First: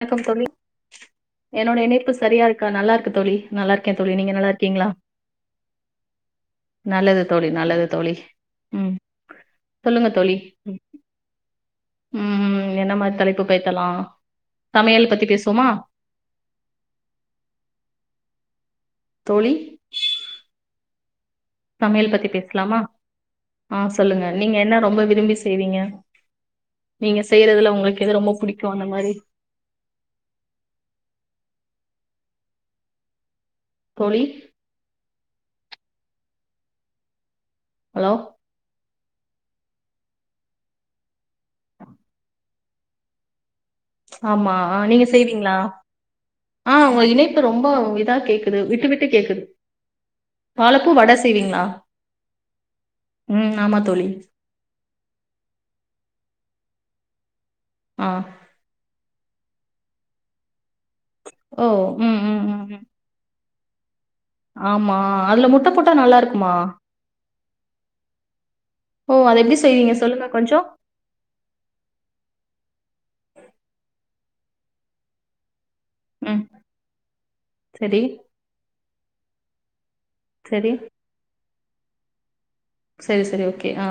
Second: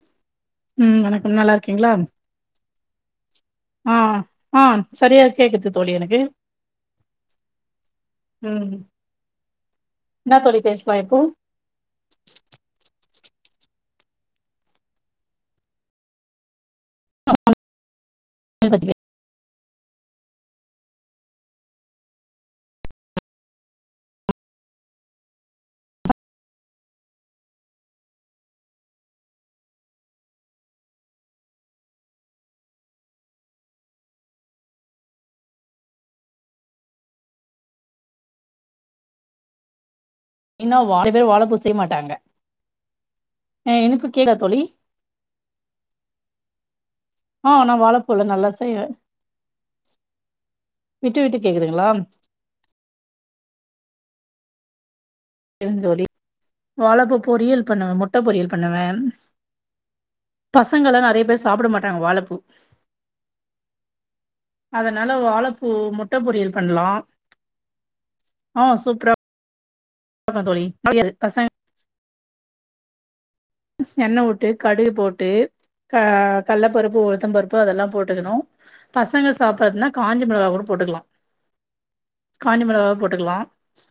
வணக்கம் தோழி உம் வணக்கம் நல்லா இருக்கீங்களா கா நல்லா இருக்கு தோழி நல்லா ஆ இருக்கேன் தோழி நீங்க நல்லா ஆ இருக்கீங்களா சரியா கேக்குது தோழி எனக்கு நல்லது தோழி நல்லது தோழி ம் உம் சொல்லுங்க தோழி என்னா பேசலா இப்போ உம் என்ன மாதிரி தலைப்பு [unintelligible] பேசலா சமையல் பத்தி பேசுவோமா [inaudible] தோழி சமையல் பத்தி பேசலாமா ஆஹ் சொல்லுங்க நீங்க என்ன ரொம்ப விரும்பி செய்வீங்க நீங்க செய்யறதுல உங்களுக்கு எது ரொம்ப பிடிக்கும் அந்த மாரி தோழி ஹலோ இன்னா [unintelligible] வாலப்பூ செய்ய மாட்டாங்க ஆ எனக்கு கேக்குதா ஆமா தோழி நீங்க செய்வீங்களா ஆஹ் உங்க இணைப்ப ஆ ரொம்ப நா இதா வாழப்பூல நல்லா கேக்குது செய்வே விட்டு விட்டு கேக்குது வாழப்பூ வட விட்டு விட்டு செய்வீங்களா கேக்குதுங்களா உம் ஆமா தோழி தோழி வாழபூ பொரியல் பண்ணுவ ஆ முட்ட பொரியல் பண்ணுவே பாஸ் பசங்களா நிறைய பேர் ஓ சாப்பிட மாட்டாங்க ம் வாழைப்பூ ம் ம் ம் ஆமா அதுல முட்ட போட்டா நல்லா பொரியல் இருக்குமா பண்லா ஓ அது எப்படி செய்வீங்க சொல்லுங்க ஆமா தோழி கொஞ்சம்? முடியாது பசங் எண்ணெ விட்டு கடுகு போட்டு அஹ் ம். கல்லப்பருப்பு உளுத்தம் பருப்பு அதெல்லாம் சரி, போட்டுக்கணும் பசங்க சாப்பாடுனா காஞ்ச மிளகா கூட சரி. போட்டுக்கலா காஞ்ச மிளகா சரி, போட்டுக்கலா சரி. ஓகே. ஆ.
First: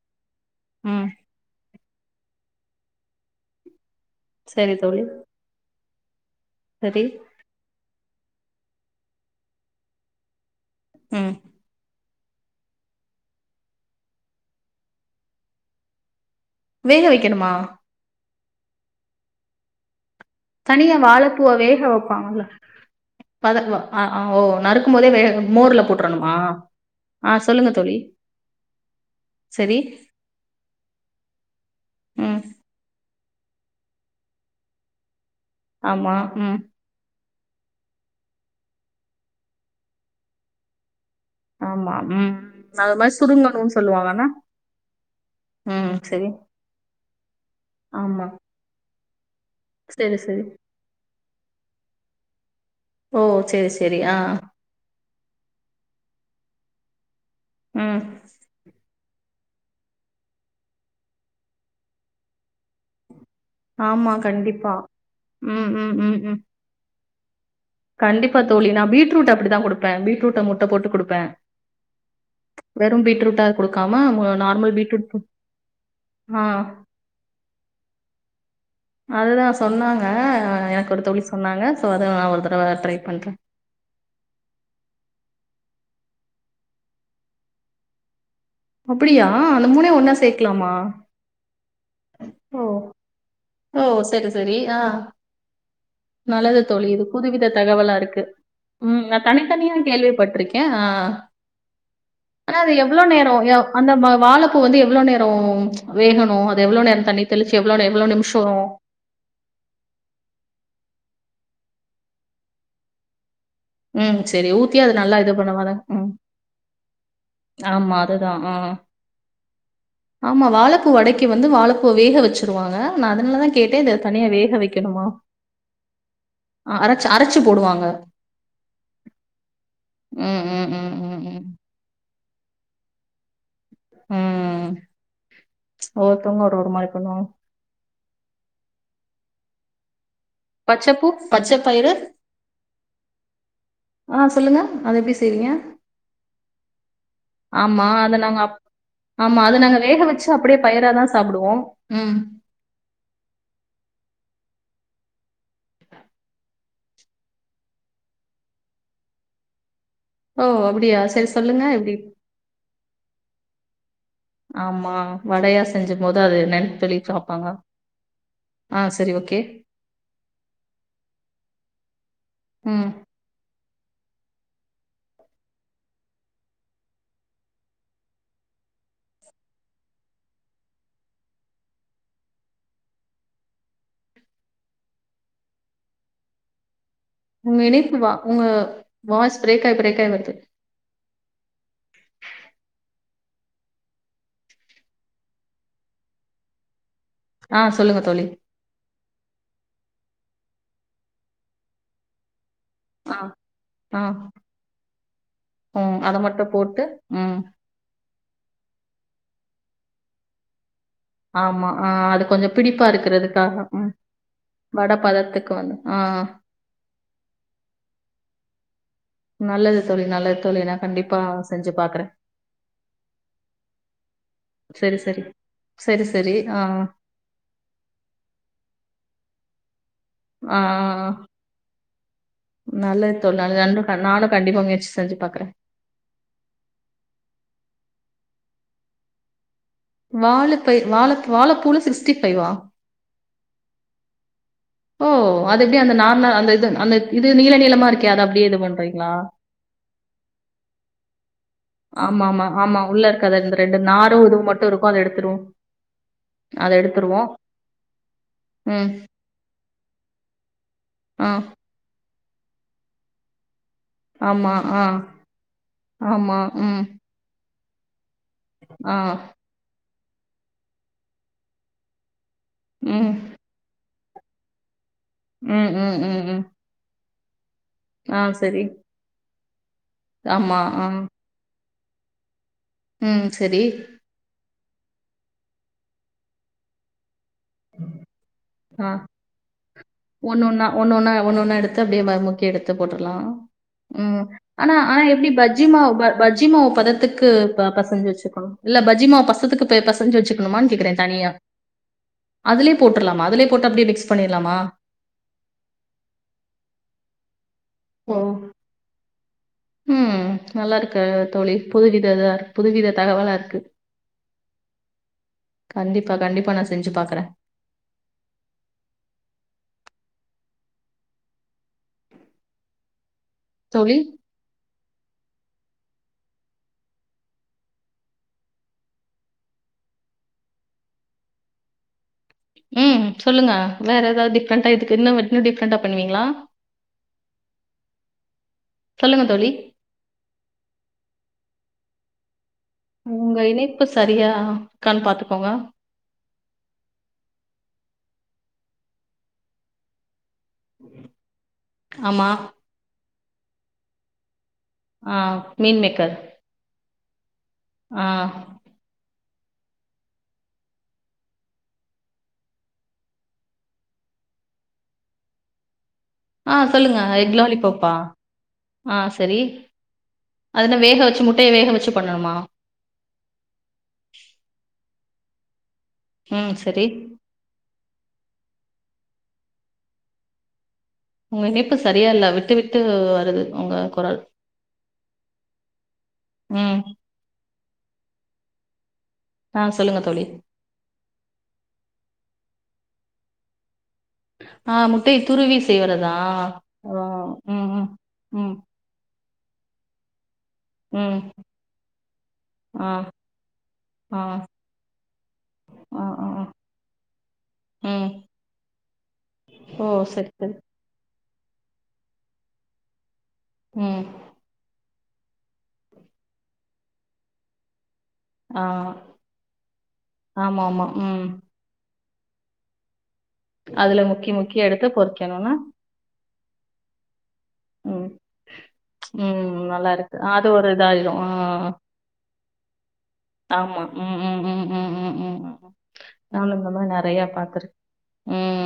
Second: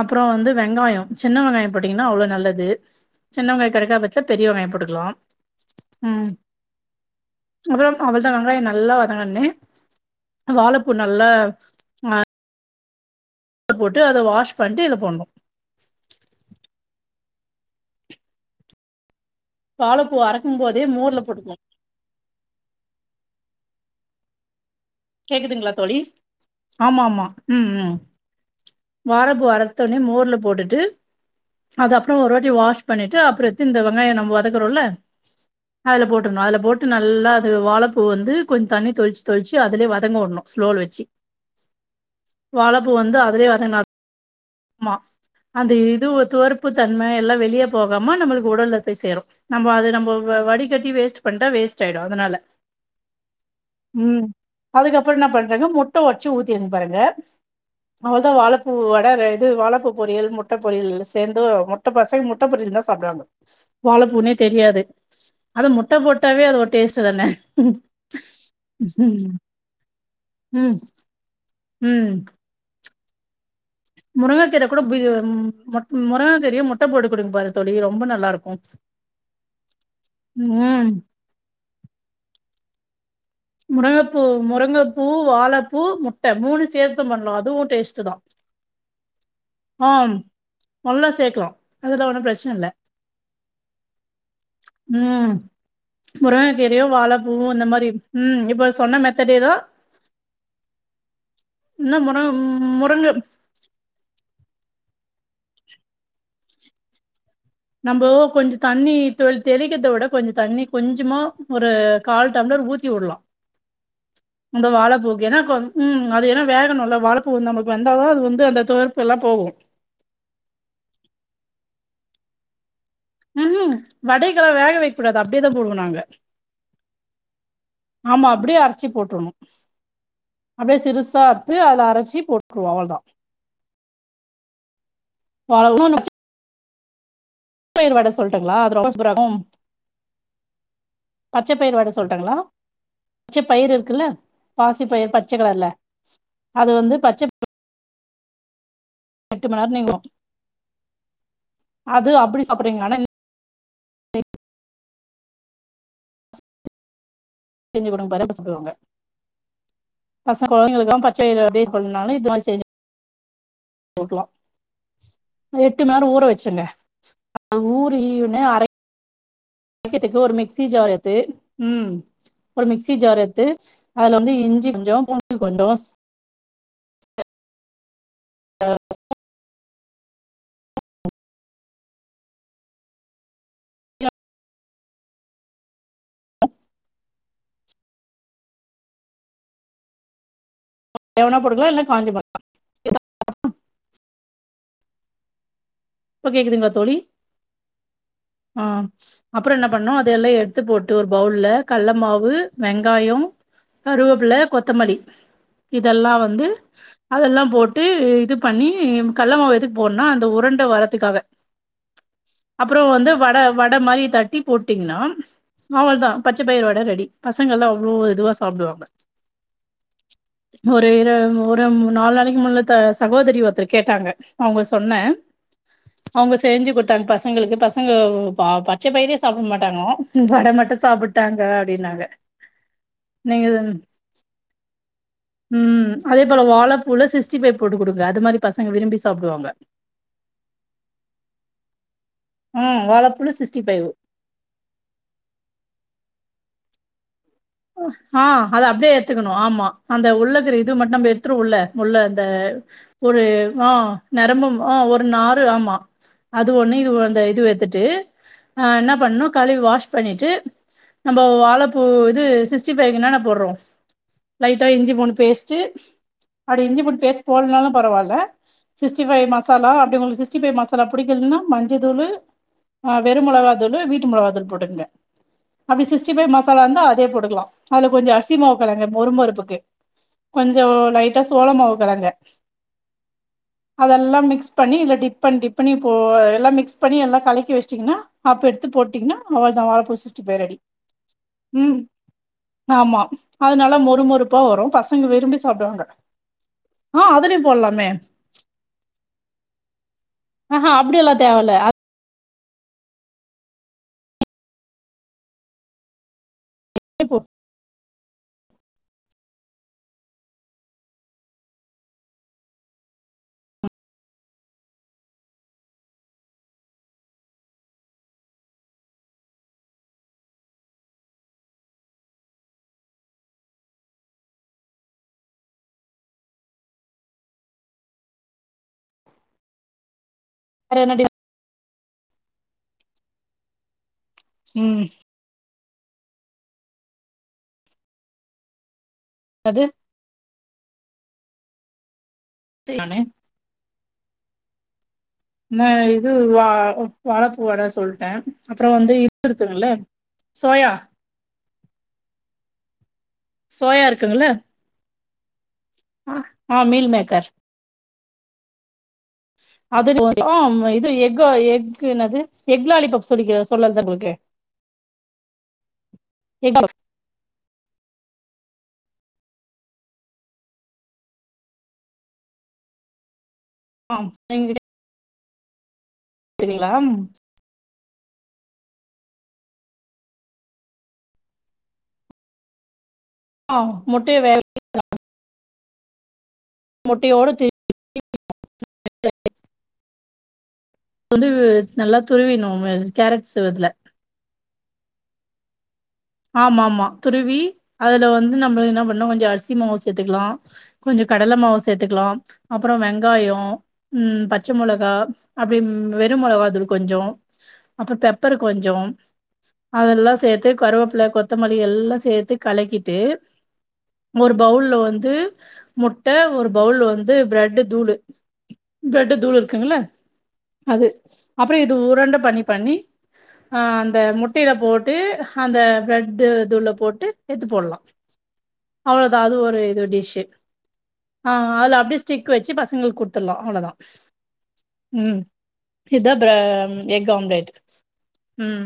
அப்புறம் வந்து வெங்காய ம். சின்ன வெங்காய போட்டிங்னா அவ்ள நல்லது சின்ன வெங்கா கெடைக்கா பச் ச பெரிய வெங்காய போட்டுக்கலா ம் செரி ஒரு நிம்ஷ அவ்ளதா வெங்காய நல்லா வதங்கண்ணே வாழப்பூ நல்லா ம். ஆ போட்டு அத வாஷ் பண்ட்டு இத போடணு வேக வெக்கணுமா வாழப் தனியா வாழப்பூவ வேக வெப்பாங்கல்ல பூவ ஆ அ ஓ நறு கேக்குதுங்ளா தோழி ஆமாமா ஆ ம் சொல்லுங்க ம் தோழி. வாழப்பூ சரி. அரத்தோனே மோர்ல போட்டுட்டு அத அப்புற ஒரு ம். வாட்டி வாஷ் பண்ணிட்டு அப்புற எத்து இந்த வெங்காய நம்ம வதக்குறோல்ல அதுல ஆமா. போட்ரணு அதுல ம். போட்டு நல்லா அது வாழப்பூ வந்து கொஞ்ச தண்ணி தொளிச்சு தொளிச்சி அது லயே வதங்க விடணு ஸ்லோல வெச்சு ஆமா. ம். வாழப்பு அது மாரி வந்து அதுலயே சுருங்கணும்னு வதங்கின சொல்லுவாங்க என்ன? மா அந்த ம். இது சரி. துவரப்பு தன்ம எல்லா வெளிய போகாம ஆமா. நம்மளுக்கு உடல்ல போய் சேரும் நம்ம அது நம்ம சரி, சரி. வடிகட்டி வேஸ்ட் பண்டா வேஸ்ட் ஆயிடும் அதனால ஓ சரி சரி ஆ அதுக்கப்பறம் என்ன பண்றாங்க முட்ட ஓடச்சி ஊத்திர் பாருங்க ம். அவளோதா வாழப்பூ வ வேற இது வாழப்பூ பொரியல் முட்ட பொரியல் எல்லா சேர்ந்து முட்ட பச முட்ட பொரியல் தா சாப்பிடாங்க ஆமா. வாழப்பூனே கண்டிப்பா. தெரியாது ம், அது முட்ட ம், ம், ம். போட்டாவே அது ஒரு டேஸ்ட் சோ தான கண்டிப்பா தோழி நா வீட் பீட்ரூட் அப்படிதா குடுப்பே பீட்ரூட்ட ம் முட்ட ம் போட்டு குடுப்பே வெறும் பீட்ருட்டா முருங்ககீர கூட பீ ம் ஆ முருங்ககீர முட்ட போட்டு குடுங்கபாருங்க தோழி ரொம்ப நல்லா இருக்கு அதுதா சொன்னாங்க ம் எனக்கு ஒரு தோழி சொன்னாங்க சோ அது பிறவ ட்ரை பண்றே முருங்கப்பூ முருங்கைப்பூ வாழப்பூ முட்ட மூணு சேர்த்தும் பண்ணலா அதுவும் டேஸ்டு தா அப்டியா அந்த மூனையு ஒன்னா ஆம் சேக்கலாமா நல்லா சேக்கலா அதுல ஒன்னு பிரச்சன ஓ இல்ல ஓ சரி சரி ஆ ம் நல்லது முருங்கக்கீரையு தோழி இது வாழப்பூவு வித இந்த மாரி தகவலா இருக்கு ம் இப்ப சொன்ன ம் நா மெத்தடே தா தனித்தனியா கேள்விப்பட்டிருக்கே ஆ இன்னு முரு ஆன அது எவ்ளோ முருங்க நேரம் அந்த ம வாழ பூ வந்து எவ்ளோ நேரம் வேகணும் அத எவ்ளோ நேரம் தண்ணி தெளிச்சு எவ்ளோ எவளோ நம்போ நிம்ஷம் கொஞ்ச தண்ணி தொளி தெளிக்கிறதவிட கொஞ்ச தண்ணி கொஞ்சமா நிச்சமா ஒரு கால் டம்ளர் ஊத்தி வுடலாம் ம் சேரி ஊத்தி அது நல்லா இது கொ பண்ணுவாதே ம் அது ஏன்னா வேகணுல்ல வாழப்பூ நமக்கு ஆமா வெந்தாதா அது அதுதா வந்து ஆ அந்த துவர்ப்பு எல்லா போகு ஆமா வாழப் பூ வடைக்கு வந்து வாழ ப்பூ வேக வச்சிருவாங்க ம்ஹூம் வடைக்கெல்லாம் வேக வைக்கக்கூடாது அப்டியேதா போடுவோ நாங்க அ அரைச்சு அரைச்சு போடுவாங்க. ஆமா அப்டியே அர சி போட்ரனும் ம், ம், அப்டியே ம், ம், சிறுசா ம். அத்து அதுல அரச் ரச்சி போட்டுருவோம் அவ்ளதா ம் ஒவ்வொருத்தங்க ஒரு ஒருமாறி பண்ணுவாங்க பயிறு வட சொல்லட்டுங்களா அது ரொம்ப சூப்பராருக்கும் பச்சப்பூ, பச்சை பயிர் வட பயிறு சொல்ட்டுங்களா பச்சை பயிர் இருக்குல்ல ஆ சொல்லுங்க. பாசி அத பயிர் எப்டி பச்சை செய்வீங்க? கலர்ல அது வந்து பச்சை து நாங்க ஆமா அது நாங்க வேக வச்சு அப்படியே பயிராதா சாப்பிடுவோம் அது ம் அப்டி சாப்புட்றீங்க ஆனா செஞ்சு குடுங்க [unintelligible] ஓ! பசங் அப்படியா? கொழந்தைகளுக்கல்லா பச்ச சரி பயிறு சொல்லுங்க அப்டியே எப்படி? சொல்லனாலு இது மாரி செஞ்சி டோட்டலா ஆமா. வடையா எட்டு மணி நேரம் செஞ்சம்போது ஊற அது வச்சிருங்க என்னன்னு சொல்லி பாப்பாங்க. ஊறினு ஆ சரி ஓகே. அரைக்கத்துக்கு ஒரு மிக்சி ஜார் எடுத்து ஒரு ம். மிக்சி ஜார் எடுத்து அதுல வந்து இஞ்சி கொஞ்சோ பூண்டு கொஞ்சோ ஆ உங்க இணைப்பு வா உங்க வாஸ் பிரேகாய் பிரேகாய் வருது தேவனா போட்டுக்கலா இல்லனா காஞ்ச மொளகா இப்ப கேக்குதுங்களா தோழி ஆ சொல்லுங்க தோழி ஆ அப்றோ என்ன ப பண்ணு அதெல்லா எடுத்து போட்டு ஒரு பவுல்ல கல்ல மாவு ஆ வெங்காயம் ஆ கருவேப்பிலை கொத்தமல்லி ம் இதெல்லா அத வந்து மட்டும் போட்டு ம் அதெல்லாம் போட்டு இது பண்ணி கல்லமாவு எதுக்கு போட்டுனா அந்த உருண்ட வரத் த்துகாவ ஆமா ஆ அது கொஞ்சம் அப்பறோ பிடிப்பா வந்து வடை இருக்கிறதுக்காக வடை ம் மாரி தட்டி வட போட்டீங்கன்னா பதத்துக்கு வந்து ஆ அவ்வளதா பச்சை பயிர் வடை ரெடி பசங்கள்ல்லாம் அவ்ளோ இதுவா சாப்டுவாங்க நல்லது தோழி நல்லது தோழி நான் ஒரு இரு கண்டிப்பா ஒரு செஞ்சு பாக்குறேன் நாலு நாளைக்கு முன்னுக்க சகோதரி வந்துருங்கே அவங்க சரி சொன்னன் சரி சரி சரி அவங்க ஆ செஞ்சு கொடுத்தாங்க பசங்களுக்கு பசங்க பச்சை பயிரே சாப்பிட மாட்டாங்க வட ஆ மட்டும் சாப்புட்டாங்க ங்னாக நல்லது தோழி நீங்க நல்லது ம் ரெண்டும் க- நானும் கண்டிப்பா முயற்சி செஞ்சு பாக்குறேன் ம் அதே போல வாழைப்பூல சிஸ்டி பைவ் போட்டு கொடு அது மாரி பசங்க விரும்பி சாப்புடுவாங்க வாழை பைர் வாழ வாழைப்பூல சிஸ்டி ஃபைவா ம் வாழப்பூல சிக்ஸ்டி ஃபைவ் ஓ அது எப்டி அந்த நார் நார் அந்த இது அந்த இ ஆஹ் அது அப்டியே ஏத்துக்கணும் ஆமா அந்த உள்ளக்கிற இது மட்டும் நம்ம எடுத்துரவோள உள்ள அந்த ஆமா ஆமா ஆமா உள்ள ஒரு இருக்காது இந்த ரெண்டு ஆஹ் நாரும் இதுவும் நரம்பும் மட்டும் ஆஹ் இருக்கும் அத ஒரு நாறு எடுத்துருவோம் ஆமா அது அத ஒண்ணு இது அந்த எடுத்துருவோம் இது எத்துட்டு ஆஹ் ம் என்ன பண்ணனும் களி வாஷ் பண்ணிட்டு நம்ப ஆ வாழைப்பூ து சிஸ்டி பைக்கு என்னன்ன போட்றோம் ஆமா லைட்டா ஆ இஞ்சி பூண்டு பேஸ்ட்டு ஆமா அப்டி ம் இஞ்சி பூண்டு பேஸ்ட் போலனாலு பரவால்ல ஆ சிஸ்டி பைவ் மசாலா அப்டி ங் சிக்ஸ்டி பை மசாலா பிடிக்கலன்னா மஞ்ச தூளு ஆஹ் ம் வெறுமோளவாதுலு வீட் றும் மிளகாய் தூள் போட்டுங்க ம் அப்டி ம் சிக்ஸ்டி ம் பைவ் ம் மசாலா வந்த அதே போடுங்க அது கொஞ்சோம் ஆ அரிசி மாவு சரி கிழங்க மொறுமொறுப்புக்கு ஆமா கொஞ்சோம் லைட்டா சோளமாவு கலங்க உம் செரி அதெல்லா மிக்ஸ் பண்ணி இதுல டிப் டிப் பண்ணி இ எல்லாம் மிகஸ் பண்ணி எல்லாம் கலக க்கி வச்சிட்டீங்கன்னா அப்ப எடுத்து ஆ போட்டீங்கன்னா அவ்ள தா வாழ பூ சிக்ஸ்டி பைய் ஒண்ணு ரெடி ஒண்ணா ஒண்ணு ஒண்ணா ஒண்ணு ஒண்ணா எடுத்து அப்படியே ம முக்கி எடுத்து ஆமா போட்டுலாம் அது நல்லா மொறு உஹம் மொறுப்பா வரு ஆனா ஆனா பசங்க எப்டி விரும்பி பஜ்ஜி சாப்டுவாங்க மாவு பஜ்ஜி மாவு ஆ பதத்துக்கு அதுலயு போடலாமே பிசஞ்சு வச்சுக்கணும் இல்ல பஜ்ஜி மாவு பதத்துக்கு பிசஞ்சு வச்சுக்கணுமா ஆஹா அப்டியெல்லா தனியா தேவல்ல அதிலே போட்டர்லாமா அதிலே போட்டு அப்டியே மிக்ஸ் பண்ணிடலாமா ஓ உஹம் நல்லா இருக்க தோழி புதுவித புதுவித தகவலா இருக்கு கண்டிப்பா கண்டிப்பா நான் செஞ்சு பாக்குறேன் தோழி வேற என்னடி உம் சொல்லுங்க வேற ஏதாவது டிஃபரண்டா ம் இதுன்னு டிக் சேட்ட பண்ணுவீங்களா சொல்லுங்க தோழி அது நானு உங்க இணைப் பு சரியா பார்த்துக்கோங்க. நா இது வா வாழப்பூ வட சுட் மே அப்ற வந்து இது இருக்குங்கல்ல சோயா ஆமா சோயா இருக்குங்கள ஆ மீல் அ அ மீல் மேக்கர் அ அது [unintelligible] ம் இது எக்கு எக்கு என்னது எக் லாலிபப் சொல்லிக்க சொல் [unintelligible] அ சொல்லுங்க எக் லாலிப பப்பா அ செரி அதென வேக வெச்சு முட்டய வேக வெச்சு பண்ணணுமா [unintelligible] ம் செரிங்ளா சரி. உங்க இணைப்பு சரியா இல்ல விட்டு விட் டு வருது ஆ உங்க குரல் முட்டைய வேக ம் [inaudible] ஆ சொல்லுங்க தோழி. வந்து நல்லா துருவின்னு [unintelligible] கேரட் சீவற்துல அ முட்டய துருவி செய்வறதா? ஆமா ஆமா ஆ. துருவி ம், ம். அதுல வந்து ம், நம்ப என்ன பண்ணு கொஞ்சோ அரிசி மாவு சேத்துக்லா. கொஞ்சோ ம். கடல மாவு சேத்துக்லா அப்பறோ ஆ, வெங்காயோ ஆ, ம் பச்ச மொளகா அப்டி ம் ஆ, வெரு ஆ, ஆ. மொளகா தூள் கொஞ்சோ அப்ற ம். பெப்பரு கொஞ்சோ ஓ! அதெல்லா சரி, சரி. சேத்து கருவேப் கொத்தமல்லி எல்லா சேத்து கலக்கிட்டு ம் ஒரு பவுள்ள வந் து முட்ட ஒரு பவுல் வந்து ப்ரெட்டு தூளு ஆ ப்ரெட்டு தூளு இருக்குங்கள ஆமா ஆமா அது ம் அப்றோ இது உரண்ட பண்ணி பண்ணி ஆஹ் அந்த அதுல முக்கி முட்டையில முக்கி எடுத்து போட்டு பொறிக்கணும்னா அந்த ட்டு தூள போட்டு சேத்து போட்லா ம் அவ்ளோதா அது ஒரு ம் இது நல்லா டிஷ் இருக்கு அது ஒரு இதாயிரு ஆ ஆஹ் அதுல அப்டியே ஸ்டிக் வச்சு பசங்களுக்கு கொடுத்துட்லா அவ்ளோதா ஆமா ம் ம் ம் ம் உம் ம் ம் இதுதா ப்ரெ நானு இந்த மாரி எக் நெறைய ஆம்லேட் உம்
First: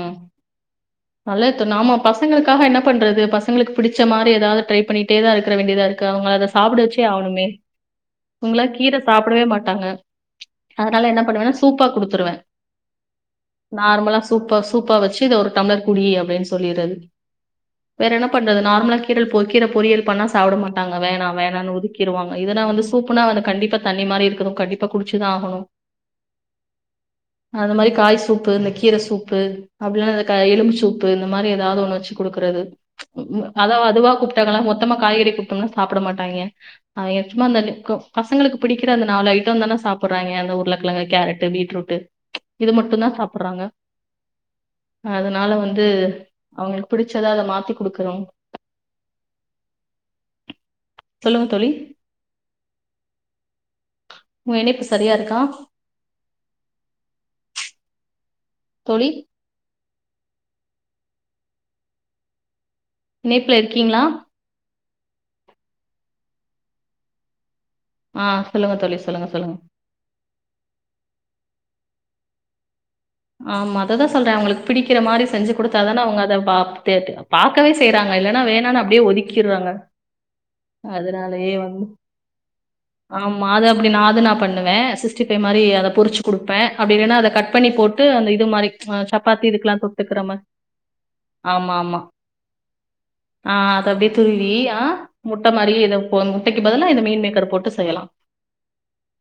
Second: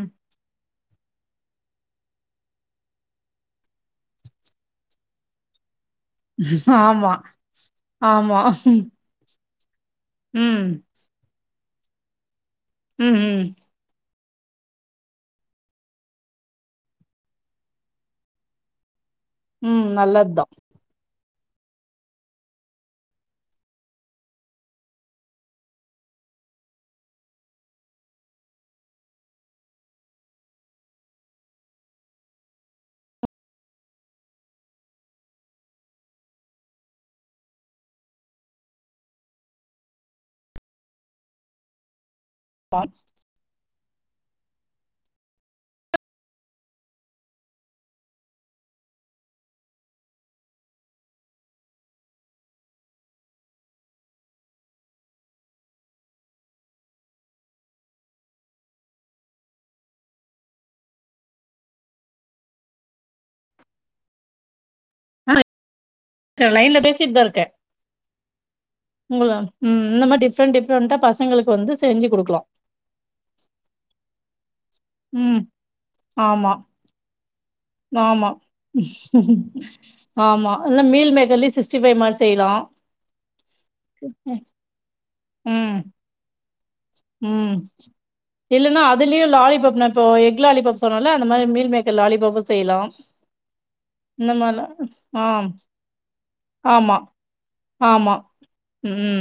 நல்லது தின்னாம பசங்களுக்காக என்ன பண்றது பச எங்களுக்கு புடிச்ச மாரி ஏதாது ட்ரை பண்ணிட்டே தா இருக்குற வேண்டியதா இருக் கு அவங்கள அத சாப்பிட வச்சே ஆமா ஆவணுமே ஆமா உங்களா கீர சாப்பிடவே மாட் தாங்க அதனால என்ன பண்ணுவேனா? சூப்பா குடுத்துருவே. உம் உம் நார்மலா சூப்பா சூப்பா வச்சு இத ஒரு டம்ளர் குடி அப்படின்னு சொல்லிரது வேற என்ன பண்றது நார்மலா கீர பொ கீர ம் பொறியல் பண்ணா நல்லதுதா சாப்பிட மாட்டாங்க வேணா வேணானு ஒதுக்கிருவாங்க இதனா வந்து சூப்புனா வந்து கண்டிப்பா தண்ணி மாரி இருக்கணு கண்டிப்பா குடிச்சுதா ஆகணு அது மாரி காய் சூப்பு இந்த கீரை சூப்பு அப்படிலனா இந்த க எலும்பு சூப்பு இந்த மாரி ஏதாவது ஒண்ணு வச்சு குடுக்குறது அதா அதுவா கூப்பிட்டாங்கல்லா மொத்தமா காய்கறி குடுத்தோம்னா சாப்பிட மாட்டாங்க அவிய சும்மா அந்த க பசங்களுக்கு பிடிக்கிற அந்த நாலு ஐட்டோ தான சாப்பிடுறாங்க அந்த உருளைக்கிழங்கு கேரட்டு பீட்ரூட்டு இது மட்டுந்தா சாப்புடுறாங்க. அதனால வந்து அவங்களுக்கு பிடிச்சதா அத மாத்தி குடுக்குறோ சொல்லுங்க தோழி உங்க இணைப்பு சரியா இருக்கா? தோழி இணைப்புல இருக்கீங்களா? ஆஹ் லைன்ல பேசிட்டுதா இருக்கே. ஆ சொல்லுங்க தோழி உங்கள சொல்லுங்க சொல்லுங்க. உம் இந்த மாரி டிஃப்ரெண்ட் டிஃப்ரெண்டா பசங்களுக் வந்து செஞ்சு கொடுக்கலா. ஆமா அததா சொல்றே அவங்களுக் பிடிக்கற மாரி ம் செஞ்சு குடுத்தா தானே அவங்க அத ஆமா பாத் தேத் பாக்கவே செய்யறாங்க ஆமா இல்லேன்னா வேணான்னா அப்டியே ஒதுக்கிறாங்க ஆமா இல்ல மீல் மேக்கர்லயே அதனாலயே சிக்ஸ்டி வந் ஃபைவ் மாரி செய்யலா ஆமா அது அப்டி நா அது நா பண்ணுவேன் சிஸ் சிக்ஸ்டிஃப்வைவ் மாரி ம் அத பொரிச்சுகுடுத் பே அப்டில்லனா அத கட் ம் பண்ணி போட் த்து அந்த இது மாரி இல்லன்னா அஹ் அதுலயு சப்பாத்தி லாலிபப் இதுக்கலாம் நா இப்போ தொட்டுக்ரமா எக் லாலிபப் சொன்னல அந்த மாரி ஆமா மீல் ஆமா மேக்கர் லாலிபப்பு செய்யலா ஆஹ் அது அப்டியே இந்த துருவி மாரிலா அஹ் முட்ட ஆம் மாரி இதப்பொலந் முட்டைக்கு பதில ஆமா இந்த மீல் மேக்கர் போட்டு செய்லாம்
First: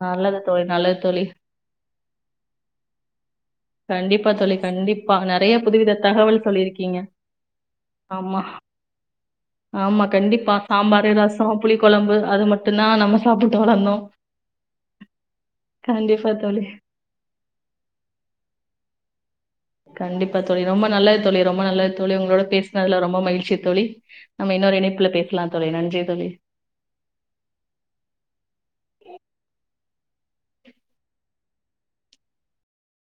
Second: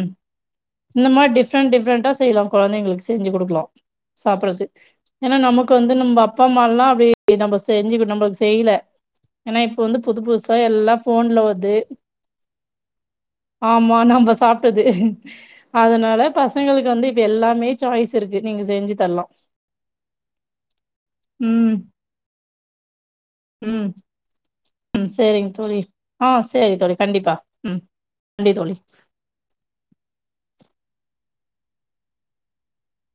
ஆஹ் நல்லது தோழி நல்லது தோழி. இந்தமாரி டிஃப்ரெண்ட் டிஃப்ரெண்டா செய்லாம் கெழந்தைங்களு சொய்ஞ்சு கொடுத் கொடுக்லாம் கண்டிப்பா தோழி சாப்பட்றது கண்டிப்பா. ஏன்னா நெறைய நமக்கு வந்து புதுவித நம்ம தகவல் அப்பாம்மல்லாம் சொல்லியிருக்கீங்க. அப்டியே நம்ம செய்ஞ்சு நமக்கு ஆமா. செய்யல ஏன்னா இப்ப வந்து ஆமா புதுப் கண்டிப்பா. புதுசா எல்லா சாம்பாரு, போன்ல ரசம், வர்து புளிக்குழம்பு அது மட்டும்தான் நம்ம சாப்பிட்டு ஆமா வளர்ந்தோம். நம்ம சாப்ட்டது அதனால கண்டிப்பா தோழி. பசங்களுக்கு வந்து இப்ப எல்லாமே சாய்ஸ் இருக்கு நீங்க செஞ்சு தர்லா கண்டிப்பா தோழி ரொம்ப நல்லது தோழி ரொம்ப ம் நல்லது தோழி உங்களோட பேசனதுல்ல ரொம்ப மகிழ்ச் செர்த்தோழி உம் சரிங்க தோழி ஆஹ் சரி தோழி கண்டிப்பா உம் நன்றி தோழி